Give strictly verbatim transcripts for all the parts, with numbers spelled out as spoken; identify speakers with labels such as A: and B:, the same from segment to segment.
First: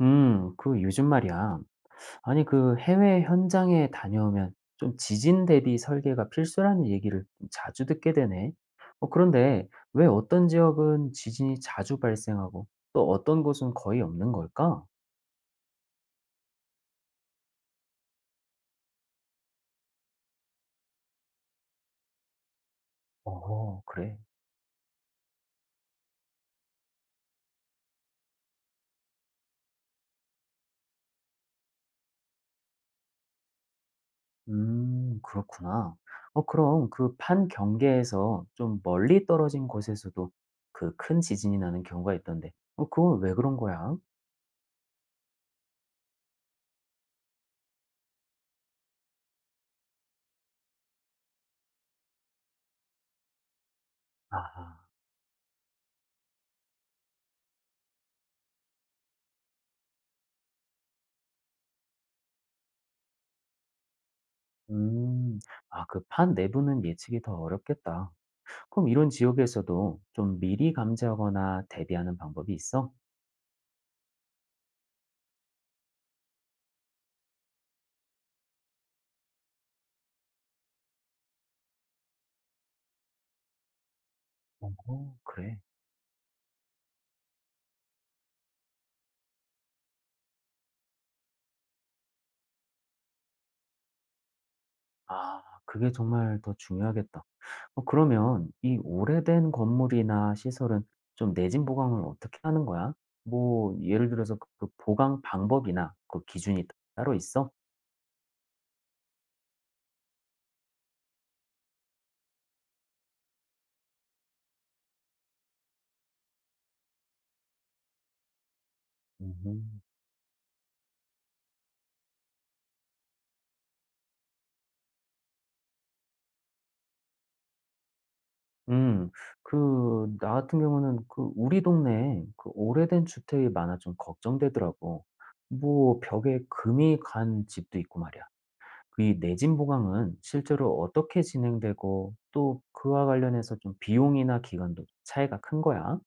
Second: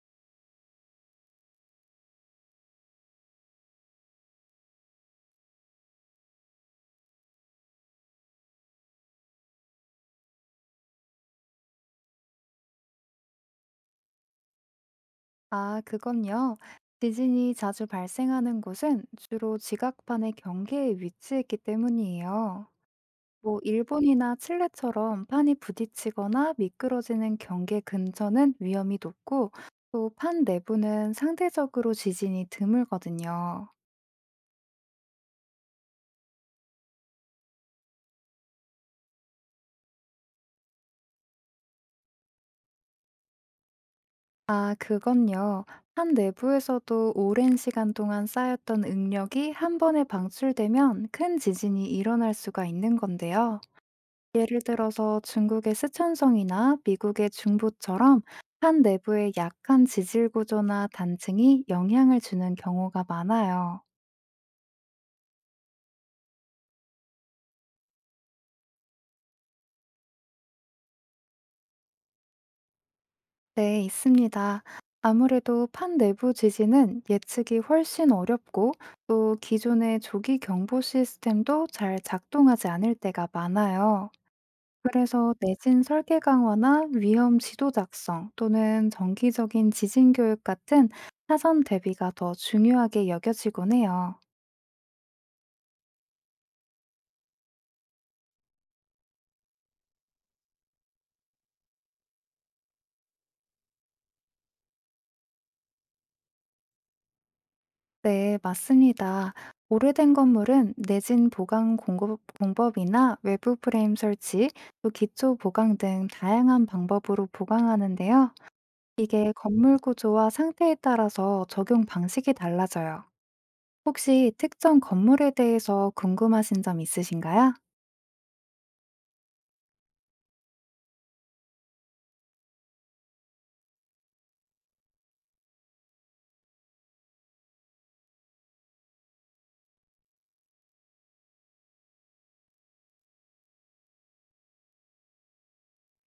A: 음, 그 요즘 말이야. 아니, 그 해외 현장에 다녀오면 좀 지진 대비 설계가 필수라는 얘기를 좀 자주 듣게 되네. 어, 그런데 왜 어떤 지역은 지진이 자주 발생하고 또 어떤 곳은 거의 없는 걸까?
B: 아, 그건요. 지진이 자주 발생하는 곳은 주로 지각판의 경계에 위치했기 때문이에요. 뭐,
A: 어, 그래.
B: 일본이나 칠레처럼 판이 부딪히거나 미끄러지는 경계 근처는 위험이 높고, 또 판 내부는 상대적으로 지진이 드물거든요.
A: 음, 그렇구나. 어, 그럼 그 판 경계에서 좀 멀리 떨어진 곳에서도 그 큰 지진이 나는 경우가 있던데. 어, 그건 왜 그런 거야?
B: 아, 그건요. 판 내부에서도 오랜 시간 동안 쌓였던 응력이 한 번에 방출되면 큰 지진이 일어날 수가 있는 건데요. 예를
A: 아.
B: 들어서 중국의 스촨성이나 미국의 중부처럼 한 내부의 약한 지질 구조나 단층이 영향을 주는 경우가 많아요.
A: 음. 아, 그 판 내부는 예측이 더 어렵겠다. 그럼 이런 지역에서도 좀 미리 감지하거나 대비하는 방법이 있어?
B: 네, 있습니다. 아무래도 판 내부 지진은 예측이 훨씬 어렵고 또 기존의 조기 경보 시스템도 잘 작동하지 않을 때가 많아요.
A: 어,
B: 그래서
A: 그래.
B: 내진 설계 강화나 위험 지도 작성 또는 정기적인 지진 교육 같은 사전 대비가 더 중요하게 여겨지곤 해요.
A: 아, 그게 정말 더 중요하겠다. 어, 그러면 이 오래된 건물이나 시설은 좀 내진 보강을 어떻게 하는 거야? 뭐, 예를 들어서 그그 보강 방법이나 그 기준이 따로 있어?
B: 네, 맞습니다. 오래된 건물은 내진 보강 공급- 공법이나 외부 프레임 설치, 또 기초 보강 등 다양한 방법으로 보강하는데요. 이게 건물
A: 음.
B: 구조와 상태에 따라서 적용 방식이 달라져요. 혹시 특정 건물에 대해서 궁금하신 점 있으신가요?
A: 음. 그 나 같은 경우는 그 우리 동네에 그 오래된 주택이 많아 좀 걱정되더라고. 뭐 벽에 금이 간 집도 있고 말이야. 그 이 내진 보강은 실제로 어떻게 진행되고 또 그와 관련해서 좀 비용이나 기간도 차이가 큰 거야?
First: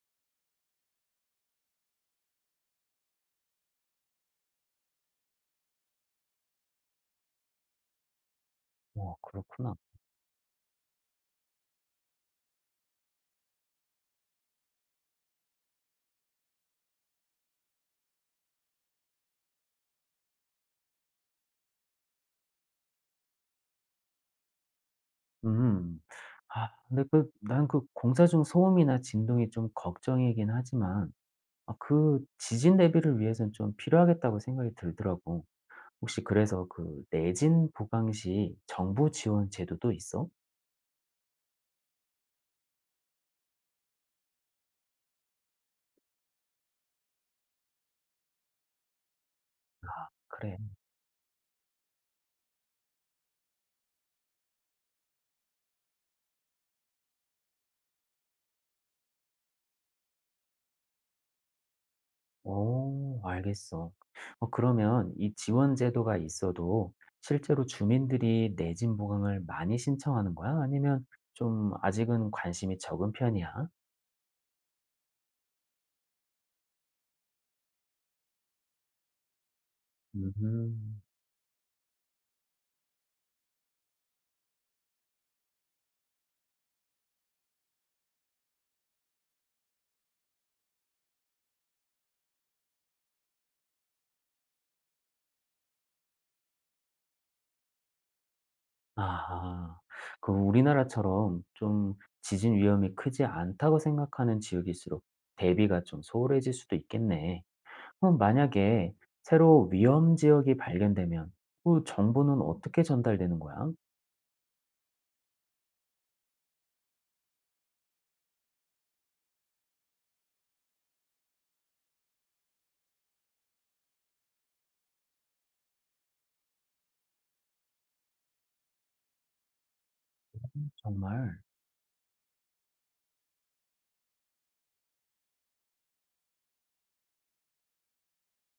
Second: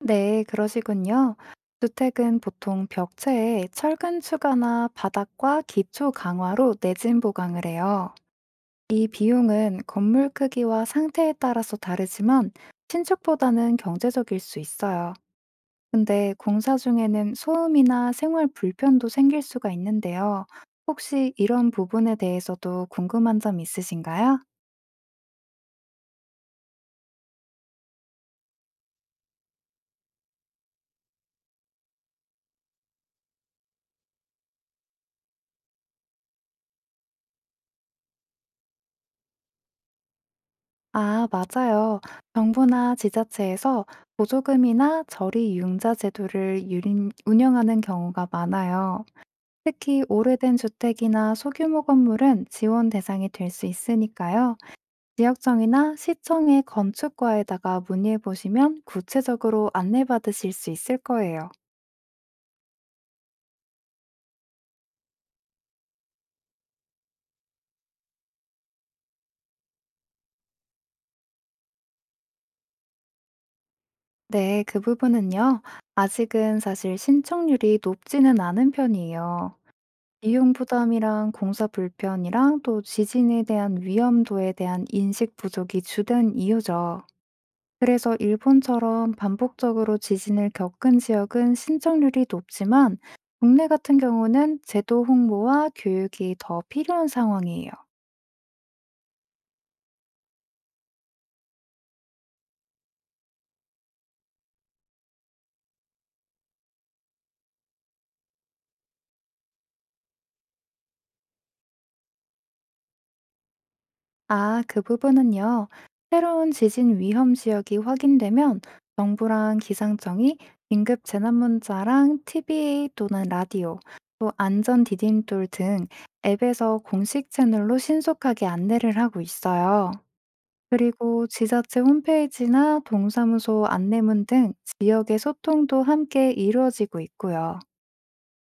B: 네, 그러시군요. 주택은 보통 벽체에 철근 추가나 바닥과 기초 강화로 내진 보강을 해요. 이
A: 어, 그렇구나.
B: 비용은 건물 크기와 상태에 따라서 다르지만 신축보다는 경제적일 수 있어요. 근데 공사 중에는 소음이나 생활 불편도 생길 수가 있는데요. 혹시 이런 부분에 대해서도 궁금한 점 있으신가요?
A: 음. 아, 근데 그 난 그 공사 중 소음이나 진동이 좀 걱정이긴 하지만 아, 그 지진 대비를 위해서는 좀 필요하겠다고 생각이 들더라고. 혹시 그래서 그 내진 보강 시 정부 지원 제도도 있어?
B: 아, 맞아요. 정부나 지자체에서 보조금이나 저리 융자 제도를 유린- 운영하는 경우가 많아요. 특히
A: 그래.
B: 오래된 주택이나 소규모 건물은 지원 대상이 될 수 있으니까요. 지역청이나 시청의 건축과에다가 문의해 보시면 구체적으로 안내받으실 수 있을 거예요.
A: 오 알겠어. 어, 그러면 이 지원 제도가 있어도 실제로 주민들이 내진 보강을 많이 신청하는 거야? 아니면 좀 아직은 관심이 적은 편이야?
B: 네, 그 부분은요. 아직은 사실 신청률이 높지는 않은 편이에요. 비용
A: 음.
B: 부담이랑 공사 불편이랑 또 지진에 대한 위험도에 대한 인식 부족이 주된 이유죠. 그래서 일본처럼 반복적으로 지진을 겪은 지역은 신청률이 높지만 국내 같은 경우는 제도 홍보와 교육이 더 필요한 상황이에요.
A: 아, 그 우리나라처럼 좀 지진 위험이 크지 않다고 생각하는 지역일수록 대비가 좀 소홀해질 수도 있겠네. 그럼 만약에 새로 위험 지역이 발견되면 그 정보는 어떻게 전달되는 거야?
B: 아, 그 부분은요. 새로운 지진 위험 지역이 확인되면 정부랑 기상청이 긴급 재난문자랑 티비 또는 라디오, 또 안전 디딤돌 등 앱에서 공식 채널로 신속하게 안내를 하고 있어요. 그리고
A: 정말,
B: 지자체 홈페이지나 동사무소 안내문 등 지역의 소통도 함께 이루어지고 있고요.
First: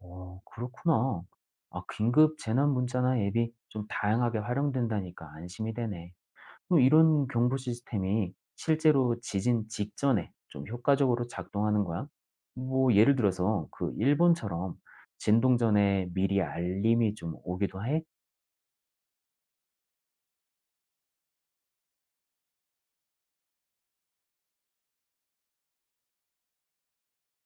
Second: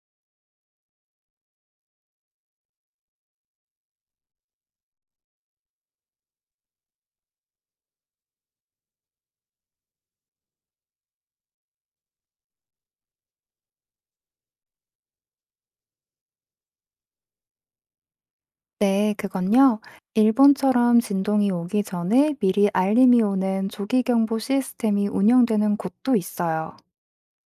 A: 어, 그렇구나. 아, 긴급 재난 문자나 앱이 좀 다양하게 활용된다니까 안심이 되네. 그럼 이런 경보 시스템이 실제로 지진 직전에 좀 효과적으로 작동하는 거야? 뭐, 예를 들어서 그 일본처럼 진동 전에 미리 알림이 좀 오기도 해?
B: 네, 그건요. 일본처럼 진동이 오기 전에 미리 알림이 오는 조기경보 시스템이 운영되는 곳도 있어요.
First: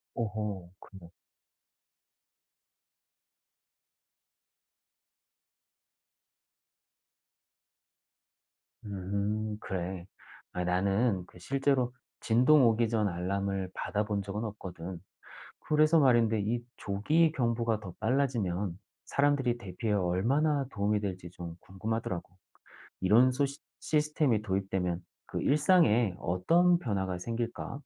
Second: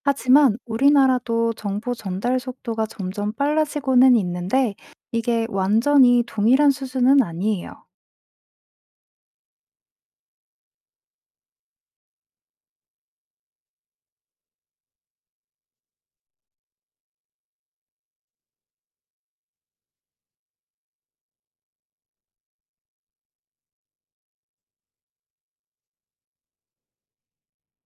B: 하지만
A: 오호, 그래.
B: 우리나라도 정보 전달 속도가 점점 빨라지고는 있는데 이게 완전히 동일한 수준은 아니에요.
A: 음 그래. 아 나는 그 실제로 진동 오기 전 알람을 받아본 적은 없거든. 그래서 말인데 이 조기 경보가 더 빨라지면 사람들이 대피에 얼마나 도움이 될지 좀 궁금하더라고. 이런 소 시, 스템이 도입되면 그 일상에 어떤 변화가 생길까?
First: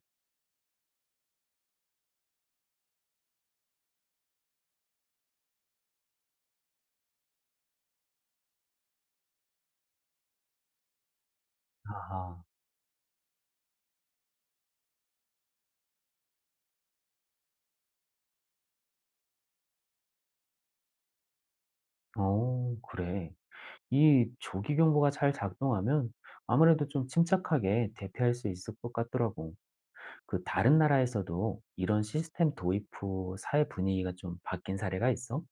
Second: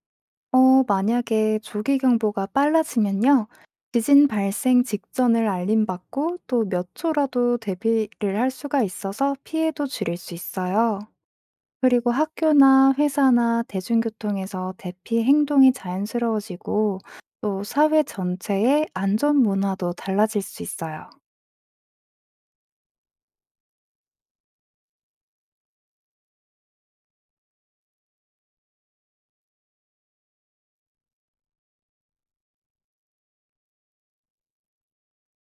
B: 어, 만약에 조기경보가 빨라지면요. 지진 발생 직전을 알림받고 또 몇 초라도 대비를 할 수가 있어서 피해도 줄일 수 있어요. 그리고
A: 아,
B: 학교나 회사나 대중교통에서 대피 행동이 자연스러워지고 또 사회 전체의 안전 문화도 달라질 수 있어요.
A: 어, 그래. 이 조기 경보가 잘 작동하면 아무래도 좀 침착하게 대피할 수 있을 것 같더라고. 그 다른 나라에서도 이런 시스템 도입 후 사회 분위기가 좀 바뀐 사례가 있어?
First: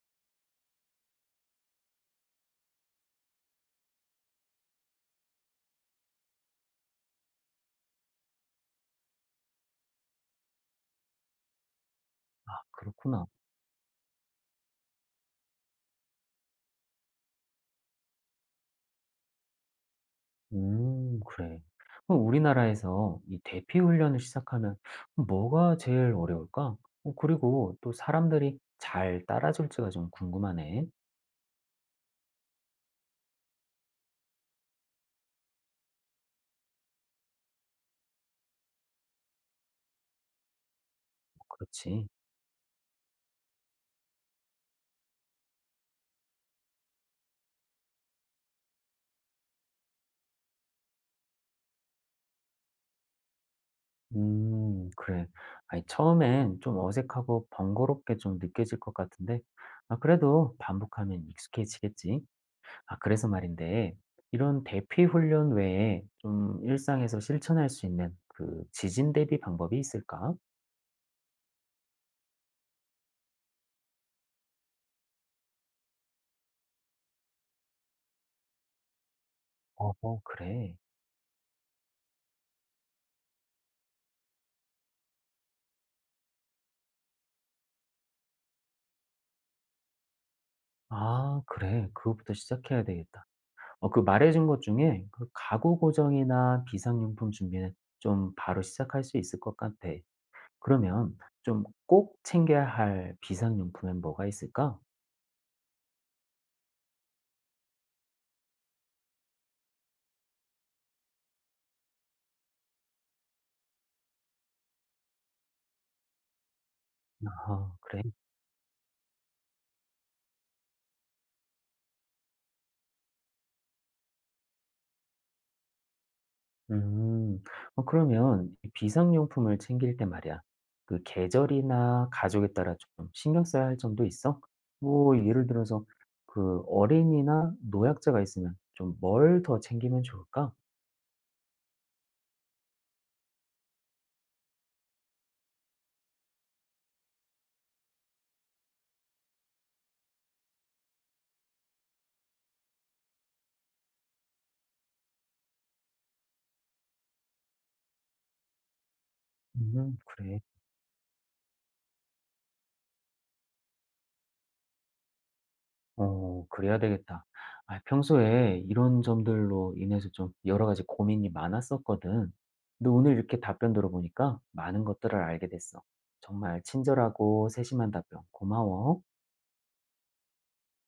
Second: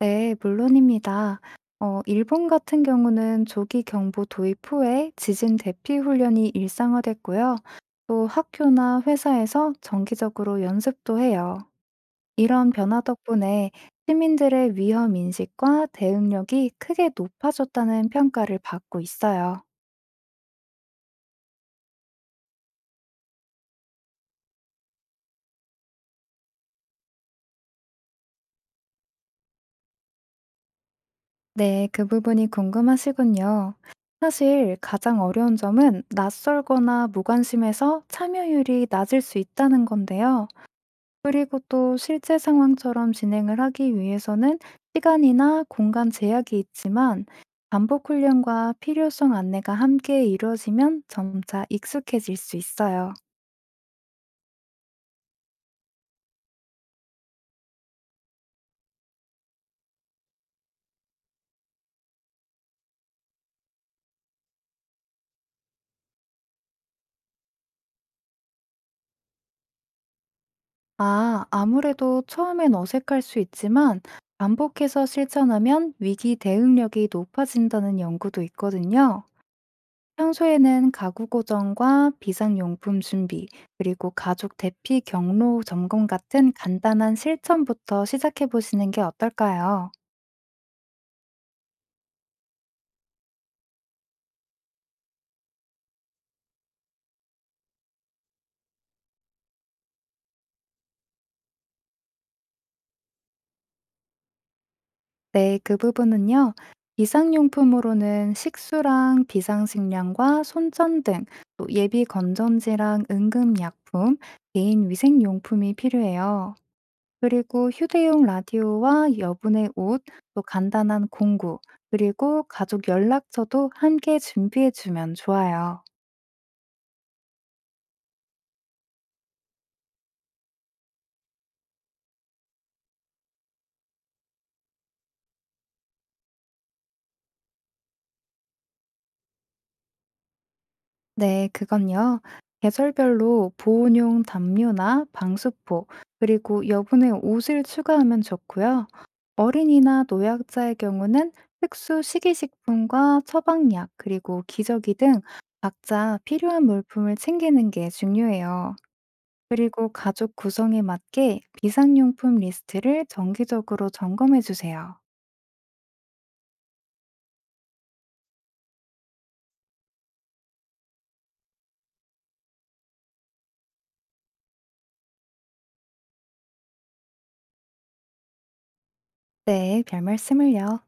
B: 네, 물론입니다. 어, 일본 같은 경우는 조기 경보 도입 후에 지진 대피 훈련이 일상화됐고요. 또 학교나 회사에서 정기적으로 연습도 해요.
A: 아,
B: 이런 변화
A: 그렇구나.
B: 덕분에 시민들의 위험 인식과 대응력이 크게 높아졌다는 평가를 받고 있어요.
A: 음, 그래. 그럼 우리나라에서 이 대피 훈련을 시작하면 뭐가 제일 어려울까? 어, 그리고 또 사람들이 잘 따라줄지가 좀 궁금하네.
B: 네, 그 부분이 궁금하시군요. 사실 가장 어려운 점은 낯설거나 무관심해서 참여율이 낮을 수 있다는 건데요. 그리고 또
A: 그렇지.
B: 실제 상황처럼 진행을 하기 위해서는 시간이나 공간 제약이 있지만 반복 훈련과 필요성 안내가 함께 이루어지면 점차 익숙해질 수 있어요.
A: 음, 그래. 아니, 처음엔 좀 어색하고 번거롭게 좀 느껴질 것 같은데, 아, 그래도 반복하면 익숙해지겠지. 아 그래서 말인데 이런 대피 훈련 외에 좀 일상에서 실천할 수 있는 그 지진 대비 방법이 있을까?
B: 아, 아무래도 처음엔 어색할 수 있지만 반복해서 실천하면 위기 대응력이 높아진다는 연구도 있거든요.
A: 어 어, 그래.
B: 평소에는 가구 고정과 비상용품 준비, 그리고 가족 대피 경로 점검 같은 간단한 실천부터 시작해 보시는 게 어떨까요?
A: 아 그래. 그거부터 시작해야 되겠다. 어 그 말해 준 것 중에 그 가구 고정이나 비상용품 준비는 좀 바로 시작할 수 있을 것 같아. 그러면 좀 꼭 챙겨야 할 비상용품엔 뭐가 있을까?
B: 네, 그 부분은요. 비상용품으로는 식수랑 비상식량과 손전등, 또 예비 건전지랑 응급약품, 개인 위생용품이 필요해요. 그리고
A: 아 그래.
B: 휴대용 라디오와 여분의 옷, 또 간단한 공구, 그리고 가족 연락처도 함께 준비해 주면 좋아요.
A: 음. 어 그러면 이 비상용품을 챙길 때 말이야. 그 계절이나 가족에 따라 좀 신경 써야 할 점도 있어? 뭐 예를 들어서 그 어린이나 노약자가 있으면 좀 뭘 더 챙기면 좋을까?
B: 네, 그건요. 계절별로 보온용 담요나 방수포, 그리고 여분의 옷을 추가하면 좋고요. 어린이나 노약자의 경우는 특수 식이식품과 처방약, 그리고 기저귀 등 각자 필요한 물품을 챙기는 게 중요해요. 그리고
A: 음,
B: 가족
A: 그래.
B: 구성에 맞게 비상용품 리스트를 정기적으로 점검해 주세요.
A: 어, 그래야 되겠다. 아, 평소에 이런 점들로 인해서 좀 여러 가지 고민이 많았었거든. 근데 오늘 이렇게 답변 들어보니까 많은 것들을 알게 됐어. 정말 친절하고 세심한 답변 고마워.
B: 네, 별 말씀을요.